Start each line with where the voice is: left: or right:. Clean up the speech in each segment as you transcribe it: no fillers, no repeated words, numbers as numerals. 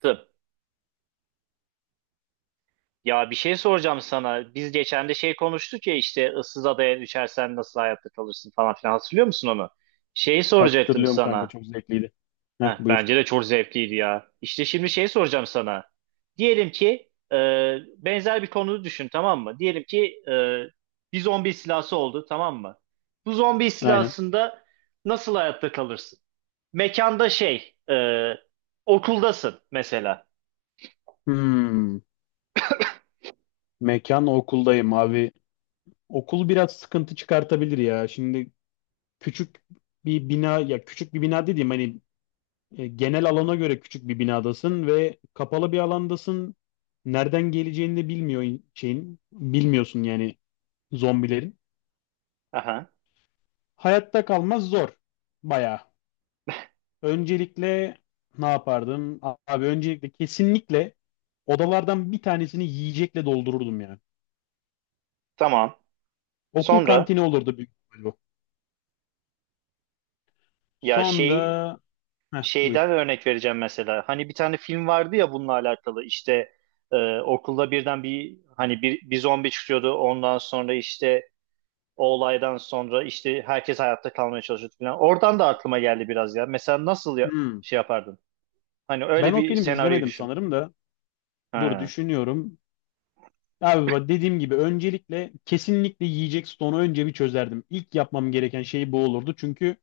right: Tıp. Ya bir şey soracağım sana. Biz geçen de şey konuştuk ya işte ıssız adaya düşersen nasıl hayatta kalırsın falan filan, hatırlıyor musun onu? Şeyi soracaktım
left: Hatırlıyorum kanka,
right: sana.
left: çok zevkliydi. Heh,
right: Heh,
left: buyur.
right: bence de çok zevkliydi ya. İşte şimdi şey soracağım sana. Diyelim ki benzer bir konuyu düşün, tamam mı? Diyelim ki bir zombi istilası oldu, tamam mı? Bu zombi
left: Aynen.
right: istilasında nasıl hayatta kalırsın? Mekanda şey okuldasın mesela.
left: Hmm, mekan okuldayım abi. Okul biraz sıkıntı çıkartabilir ya. Şimdi küçük bir bina, ya küçük bir bina dediğim hani genel alana göre küçük bir binadasın ve kapalı bir alandasın. Nereden geleceğini de bilmiyor şeyin. Bilmiyorsun yani zombilerin.
right: Aha,
left: Hayatta kalmaz, zor. Bayağı. Öncelikle ne yapardım? Abi öncelikle kesinlikle odalardan bir tanesini yiyecekle doldururdum ya.
right: tamam.
left: Okul
right: Sonra
left: kantini olurdu büyük ihtimal bu.
right: ya şey.
left: Sonra heh, buyur.
right: Şeyden örnek vereceğim mesela. Hani bir tane film vardı ya bununla alakalı. İşte okulda birden bir, hani bir zombi çıkıyordu. Ondan sonra işte o olaydan sonra işte herkes hayatta kalmaya çalışıyordu falan. Oradan da aklıma geldi biraz ya. Mesela nasıl
left: Hmm.
right: şey yapardın? Hani
left: Ben
right: öyle
left: o
right: bir
left: filmi
right: senaryoyu
left: izlemedim
right: düşün.
left: sanırım da. Dur
right: Ha.
left: düşünüyorum. Abi bak dediğim gibi öncelikle kesinlikle yiyecek stoğunu önce bir çözerdim. İlk yapmam gereken şey bu olurdu. Çünkü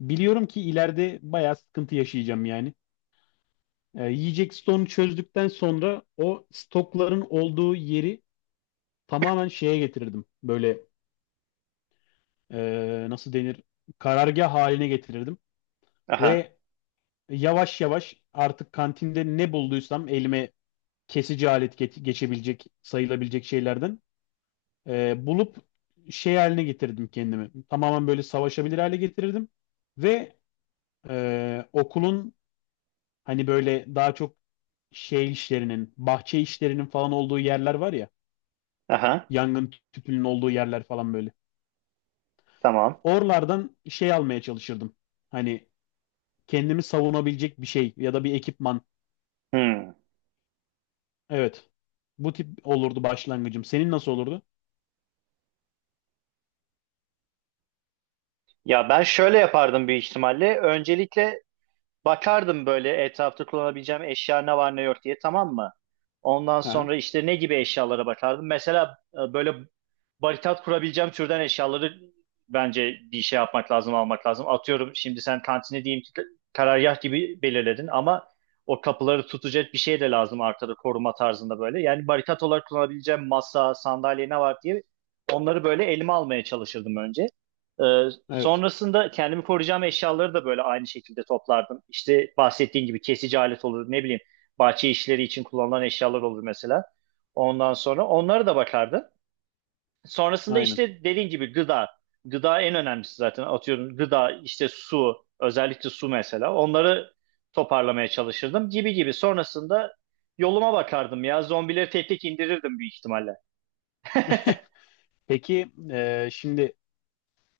left: biliyorum ki ileride bayağı sıkıntı yaşayacağım yani. Yiyecek stoğunu çözdükten sonra o stokların olduğu yeri tamamen şeye getirirdim. Böyle nasıl denir? Karargah haline getirirdim.
right: Aha.
left: Ve yavaş yavaş artık kantinde ne bulduysam elime kesici alet geçebilecek, sayılabilecek şeylerden bulup şey haline getirdim kendimi. Tamamen böyle savaşabilir hale getirirdim. Ve okulun hani böyle daha çok şey işlerinin, bahçe işlerinin falan olduğu yerler var ya.
right: Aha.
left: Yangın tüpünün olduğu yerler falan böyle.
right: Tamam.
left: Oralardan şey almaya çalışırdım. Hani kendimi savunabilecek bir şey ya da bir ekipman.
right: Hmm.
left: Evet. Bu tip olurdu başlangıcım. Senin nasıl olurdu?
right: Ya ben şöyle yapardım büyük ihtimalle. Öncelikle bakardım böyle etrafta kullanabileceğim eşya ne var ne yok diye, tamam mı? Ondan
left: Ha,
right: sonra işte ne gibi eşyalara bakardım. Mesela böyle barikat kurabileceğim türden eşyaları, bence bir şey yapmak lazım, almak lazım. Atıyorum şimdi sen kantini diyeyim ki karargah gibi belirledin ama o kapıları tutacak bir şey de lazım arkada, koruma tarzında böyle. Yani barikat olarak kullanabileceğim masa, sandalye ne var diye onları böyle elime almaya çalışırdım önce.
left: evet.
right: Sonrasında kendimi koruyacağım eşyaları da böyle aynı şekilde toplardım. İşte bahsettiğin gibi kesici alet olur, ne bileyim bahçe işleri için kullanılan eşyalar olur mesela. Ondan sonra onlara da bakardım. Sonrasında
left: Aynen.
right: işte dediğin gibi gıda. Gıda en önemlisi zaten, atıyorum gıda, işte su, özellikle su mesela, onları toparlamaya çalışırdım gibi gibi. Sonrasında yoluma bakardım ya, zombileri tek tek indirirdim büyük ihtimalle.
left: Peki şimdi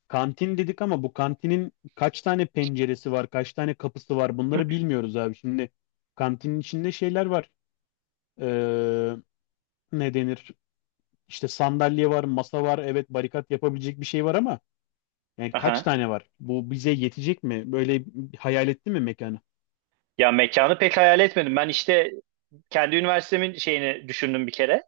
left: kantin dedik ama bu kantinin kaç tane penceresi var, kaç tane kapısı var, bunları bilmiyoruz abi. Şimdi kantinin içinde şeyler var. E, ne denir? İşte sandalye var, masa var. Evet, barikat yapabilecek bir şey var ama yani kaç
right: Aha.
left: tane var? Bu bize yetecek mi? Böyle hayal etti mi mekanı?
right: Ya mekanı pek hayal etmedim. Ben işte kendi üniversitemin şeyini düşündüm bir kere.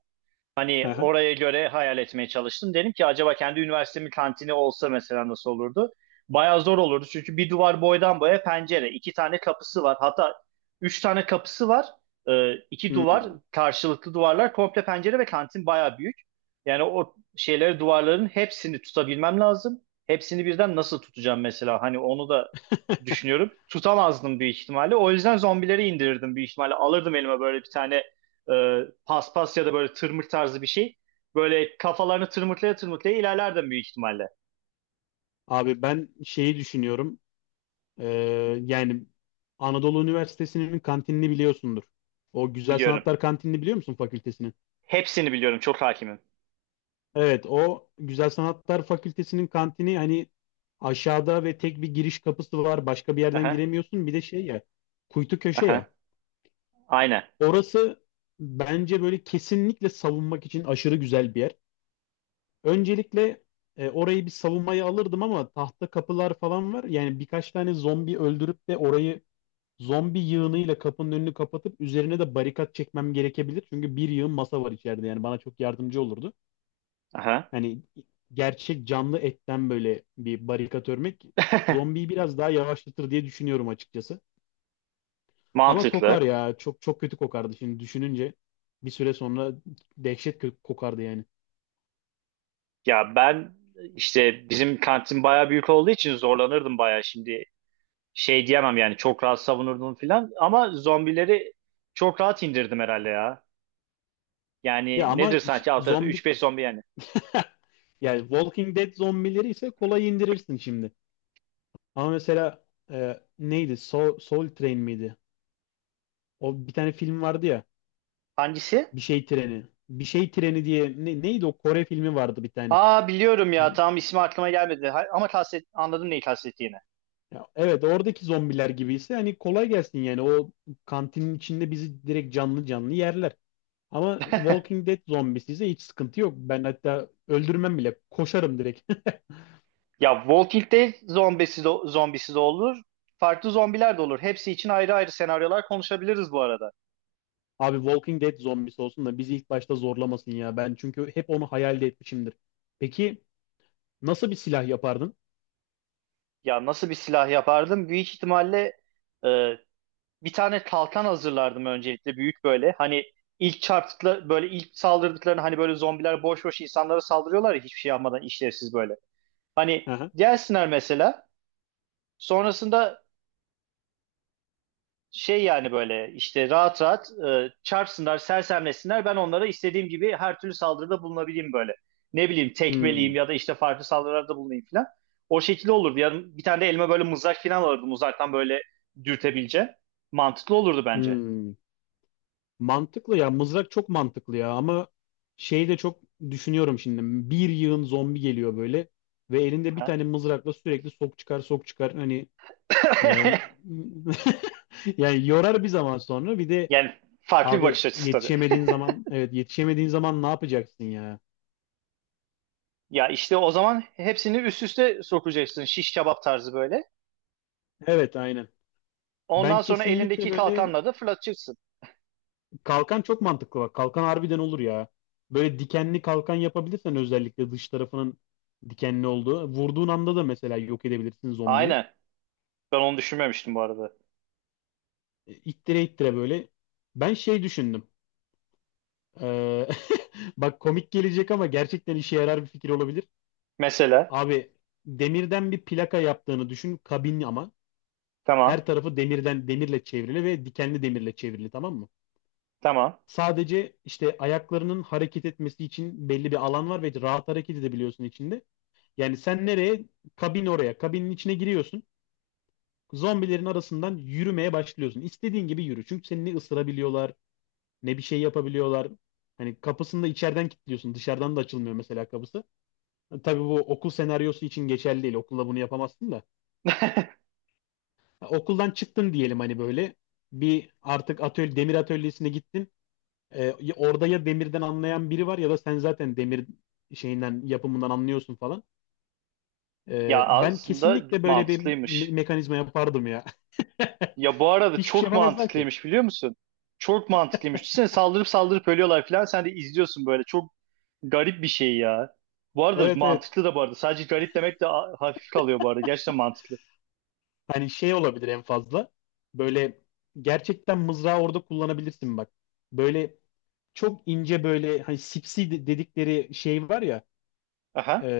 left: Hı
right: Hani
left: hı.
right: oraya göre hayal etmeye çalıştım. Dedim ki acaba kendi üniversitemin kantini olsa mesela nasıl olurdu? Bayağı zor olurdu, çünkü bir duvar boydan boya pencere, iki tane kapısı var. Hatta üç tane kapısı var. İki duvar,
left: Hmm.
right: karşılıklı duvarlar, komple pencere ve kantin bayağı büyük. Yani o şeyleri, duvarların hepsini tutabilmem lazım. Hepsini birden nasıl tutacağım mesela? Hani onu da düşünüyorum. Tutamazdım büyük ihtimalle. O yüzden zombileri indirirdim büyük ihtimalle. Alırdım elime böyle bir tane e, paspas ya da böyle tırmık tarzı bir şey. Böyle kafalarını tırmıklaya tırmıklaya ilerlerdim büyük ihtimalle.
left: Abi ben şeyi düşünüyorum. Ee, yani Anadolu Üniversitesi'nin kantinini biliyorsundur. O Güzel
right: Biliyorum.
left: Sanatlar kantinini biliyor musun fakültesinin?
right: Hepsini biliyorum. Çok hakimim.
left: Evet, o Güzel Sanatlar Fakültesinin kantini hani aşağıda ve tek bir giriş kapısı var. Başka bir yerden
right: Aha,
left: giremiyorsun. Bir de şey ya, kuytu köşe
right: aha,
left: ya.
right: aynen.
left: Orası bence böyle kesinlikle savunmak için aşırı güzel bir yer. Öncelikle orayı bir savunmaya alırdım ama tahta kapılar falan var. Yani birkaç tane zombi öldürüp de orayı zombi yığınıyla kapının önünü kapatıp üzerine de barikat çekmem gerekebilir. Çünkü bir yığın masa var içeride, yani bana çok yardımcı olurdu.
right: Aha.
left: Hani gerçek canlı etten böyle bir barikat örmek zombiyi biraz daha yavaşlatır diye düşünüyorum açıkçası. Ama kokar
right: Mantıklı.
left: ya, çok çok kötü kokardı şimdi düşününce, bir süre sonra dehşet kokardı yani.
right: Ya ben işte bizim kantin bayağı büyük olduğu için zorlanırdım bayağı şimdi. Şey diyemem yani, çok rahat savunurdum filan, ama zombileri çok rahat indirdim herhalde ya.
left: Ya
right: Yani
left: ama
right: nedir sanki, alt tarafı
left: zombi
right: 3-5 zombi yani.
left: yani Walking Dead zombileri ise kolay indirirsin şimdi. Ama mesela neydi? Soul, Soul Train miydi? O bir tane film vardı ya.
right: Hangisi?
left: Bir şey treni. Bir şey treni diye neydi o Kore filmi vardı bir tane.
right: Aa, biliyorum ya,
left: Z-
right: tam ismi aklıma gelmedi. Ama anladım neyi kastettiğini.
left: Ya evet, oradaki zombiler gibiyse hani kolay gelsin yani, o kantinin içinde bizi direkt canlı canlı yerler. Ama Walking Dead zombisi ise hiç sıkıntı yok. Ben hatta öldürmem bile. Koşarım direkt.
right: Ya Walking Dead zombisi de, zombisi de olur. Farklı zombiler de olur. Hepsi için ayrı ayrı senaryolar konuşabiliriz bu arada.
left: Abi Walking Dead zombisi olsun da bizi ilk başta zorlamasın ya. Ben çünkü hep onu hayal de etmişimdir. Peki nasıl bir silah yapardın?
right: Ya nasıl bir silah yapardım? Büyük ihtimalle e, bir tane kalkan hazırlardım öncelikle, büyük böyle. Hani ilk çarptıkları böyle, ilk saldırdıklarını, hani böyle zombiler boş boş insanlara saldırıyorlar ya, hiçbir şey yapmadan, işlevsiz böyle. Hani
left: Aha.
right: gelsinler mesela, sonrasında şey, yani böyle işte rahat rahat çarpsınlar, sersemlesinler. Ben onlara istediğim gibi her türlü saldırıda bulunabileyim böyle. Ne bileyim
left: Hmm,
right: tekmeleyeyim ya da işte farklı saldırılarda bulunayım falan. O şekilde olurdu. Yani bir tane de elime böyle mızrak falan alırdım. Uzaktan böyle dürtebileceğim. Mantıklı olurdu bence.
left: hmm. Mantıklı ya. Mızrak çok mantıklı ya ama şey de çok düşünüyorum şimdi. Bir yığın zombi geliyor böyle ve elinde bir
right: Ha?
left: tane mızrakla sürekli sok çıkar sok çıkar hani e, yani yorar bir zaman sonra, bir de
right: Yani farklı bir bakış
left: abi
right: açısı tabii.
left: yetişemediğin zaman, evet yetişemediğin zaman ne yapacaksın ya?
right: Ya işte o zaman hepsini üst üste sokacaksın. Şiş kebap tarzı böyle.
left: Evet aynen. Ben
right: Ondan sonra
left: kesinlikle
right: elindeki
left: böyle
right: kalkanla da fırlatacaksın.
left: kalkan çok mantıklı bak. Kalkan harbiden olur ya. Böyle dikenli kalkan yapabilirsen, özellikle dış tarafının dikenli olduğu. Vurduğun anda da mesela yok edebilirsin zombiyi.
right: Aynen. Ben onu düşünmemiştim bu arada.
left: İttire ittire böyle. Ben şey düşündüm. Ee, bak komik gelecek ama gerçekten işe yarar bir fikir olabilir.
right: Mesela.
left: Abi demirden bir plaka yaptığını düşün. Kabin ama.
right: Tamam.
left: Her tarafı demirden, demirle çevrili ve dikenli demirle çevrili, tamam mı?
right: Tamam.
left: Sadece işte ayaklarının hareket etmesi için belli bir alan var ve rahat hareket edebiliyorsun içinde. Yani sen nereye? Kabin oraya. Kabinin içine giriyorsun. Zombilerin arasından yürümeye başlıyorsun. İstediğin gibi yürü. Çünkü seni ne ısırabiliyorlar, ne bir şey yapabiliyorlar. Hani kapısını da içeriden kilitliyorsun. Dışarıdan da açılmıyor mesela kapısı. Tabii bu okul senaryosu için geçerli değil. Okulda bunu yapamazsın da. Ha, okuldan çıktın diyelim hani böyle. Bir artık atölye, demir atölyesine gittin. Orada ya demirden anlayan biri var ya da sen zaten demir şeyinden, yapımından anlıyorsun falan.
right: Ya
left: Ben
right: aslında
left: kesinlikle böyle bir
right: mantıklıymış.
left: mekanizma yapardım ya.
right: Ya bu arada
left: Hiçbir şey
right: çok
left: yapamazlar ki.
right: mantıklıymış, biliyor musun? Çok mantıklıymış. Düşünsene saldırıp saldırıp ölüyorlar falan. Sen de izliyorsun böyle. Çok garip bir şey ya. Bu arada
left: Evet, evet.
right: mantıklı da bu arada. Sadece garip demek de hafif kalıyor bu arada. Gerçekten mantıklı.
left: Hani şey olabilir en fazla. Böyle gerçekten mızrağı orada kullanabilirsin bak. Böyle çok ince, böyle hani sipsi dedikleri şey var ya, e,
right: Aha.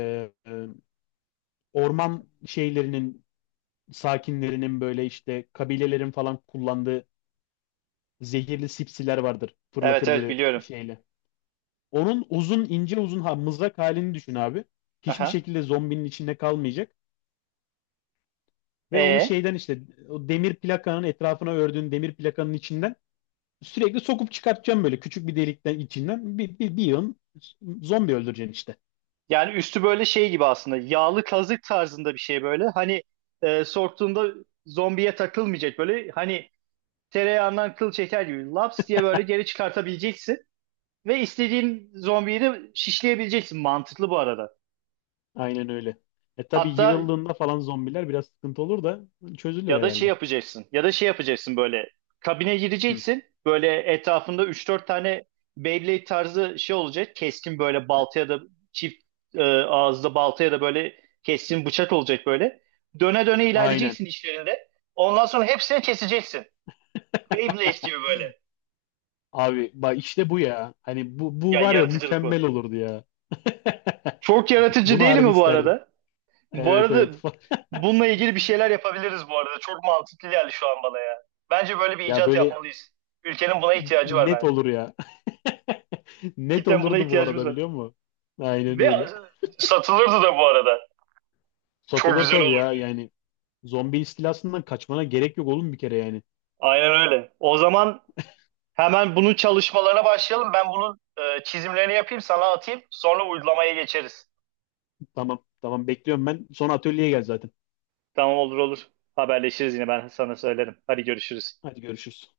left: e, orman şeylerinin, sakinlerinin, böyle işte kabilelerin falan kullandığı zehirli sipsiler vardır.
right: Evet,
left: Fırlatır
right: evet,
left: böyle
right: biliyorum.
left: şeyle. Onun uzun ince uzun, ha, mızrak halini düşün abi. Hiçbir
right: Aha.
left: şekilde zombinin içinde kalmayacak. Ve onu
right: E
left: şeyden, işte o demir plakanın etrafına ördüğün demir plakanın içinden sürekli sokup çıkartacağım böyle küçük bir delikten, içinden bir yığın zombi öldüreceksin işte.
right: yani üstü böyle şey gibi aslında. Yağlı kazık tarzında bir şey böyle. Hani soktuğunda zombiye takılmayacak böyle. Hani tereyağından kıl çeker gibi. Laps diye böyle geri çıkartabileceksin. Ve istediğin zombiyi de şişleyebileceksin. Mantıklı bu arada.
left: Aynen öyle. E tabii
right: Hatta,
left: yığıldığında falan zombiler biraz sıkıntı olur da çözülür
right: ya da şey
left: herhalde.
right: yapacaksın. Ya da şey yapacaksın böyle. Kabine
left: Hı.
right: gireceksin. Böyle etrafında üç dört tane Beyblade tarzı şey olacak. Keskin böyle balta ya da çift ağızda balta ya da böyle keskin bıçak olacak böyle. Döne döne
left: Aynen.
right: ilerleyeceksin işlerinde. Ondan sonra hepsini keseceksin. Beyblade gibi böyle.
left: Abi bak işte bu ya. Hani bu
right: Ya,
left: var ya,
right: yaratıcılık
left: mükemmel
right: bu.
left: olurdu ya.
right: Çok yaratıcı
left: Bunu
right: değil
left: harbi
right: mi bu
left: isterdim.
right: arada? Bu
left: Evet, evet.
right: arada bununla ilgili bir şeyler yapabiliriz bu arada. Çok mantıklı geldi şu an bana ya. Bence böyle bir
left: Ya
right: icat
left: böyle
right: yapmalıyız. Ülkenin buna ihtiyacı var
left: net
right: bence.
left: olur ya. Net
right: Cidden buna
left: olurdu bu
right: ihtiyacımız
left: arada,
right: var.
left: biliyor musun? Aynen
right: Ve
left: öyle.
right: satılırdı da bu arada. Çok
left: Satılır
right: güzel
left: tabii ya
right: olurdu.
left: yani. Zombi istilasından kaçmana gerek yok oğlum bir kere yani.
right: Aynen öyle. O zaman hemen bunun çalışmalarına başlayalım. Ben bunun çizimlerini yapayım, sana atayım. Sonra uygulamaya geçeriz.
left: Tamam, tamam, bekliyorum ben. Sonra atölyeye gel zaten.
right: Tamam, olur olur. Haberleşiriz, yine ben sana söylerim. Hadi görüşürüz.
left: Hadi görüşürüz.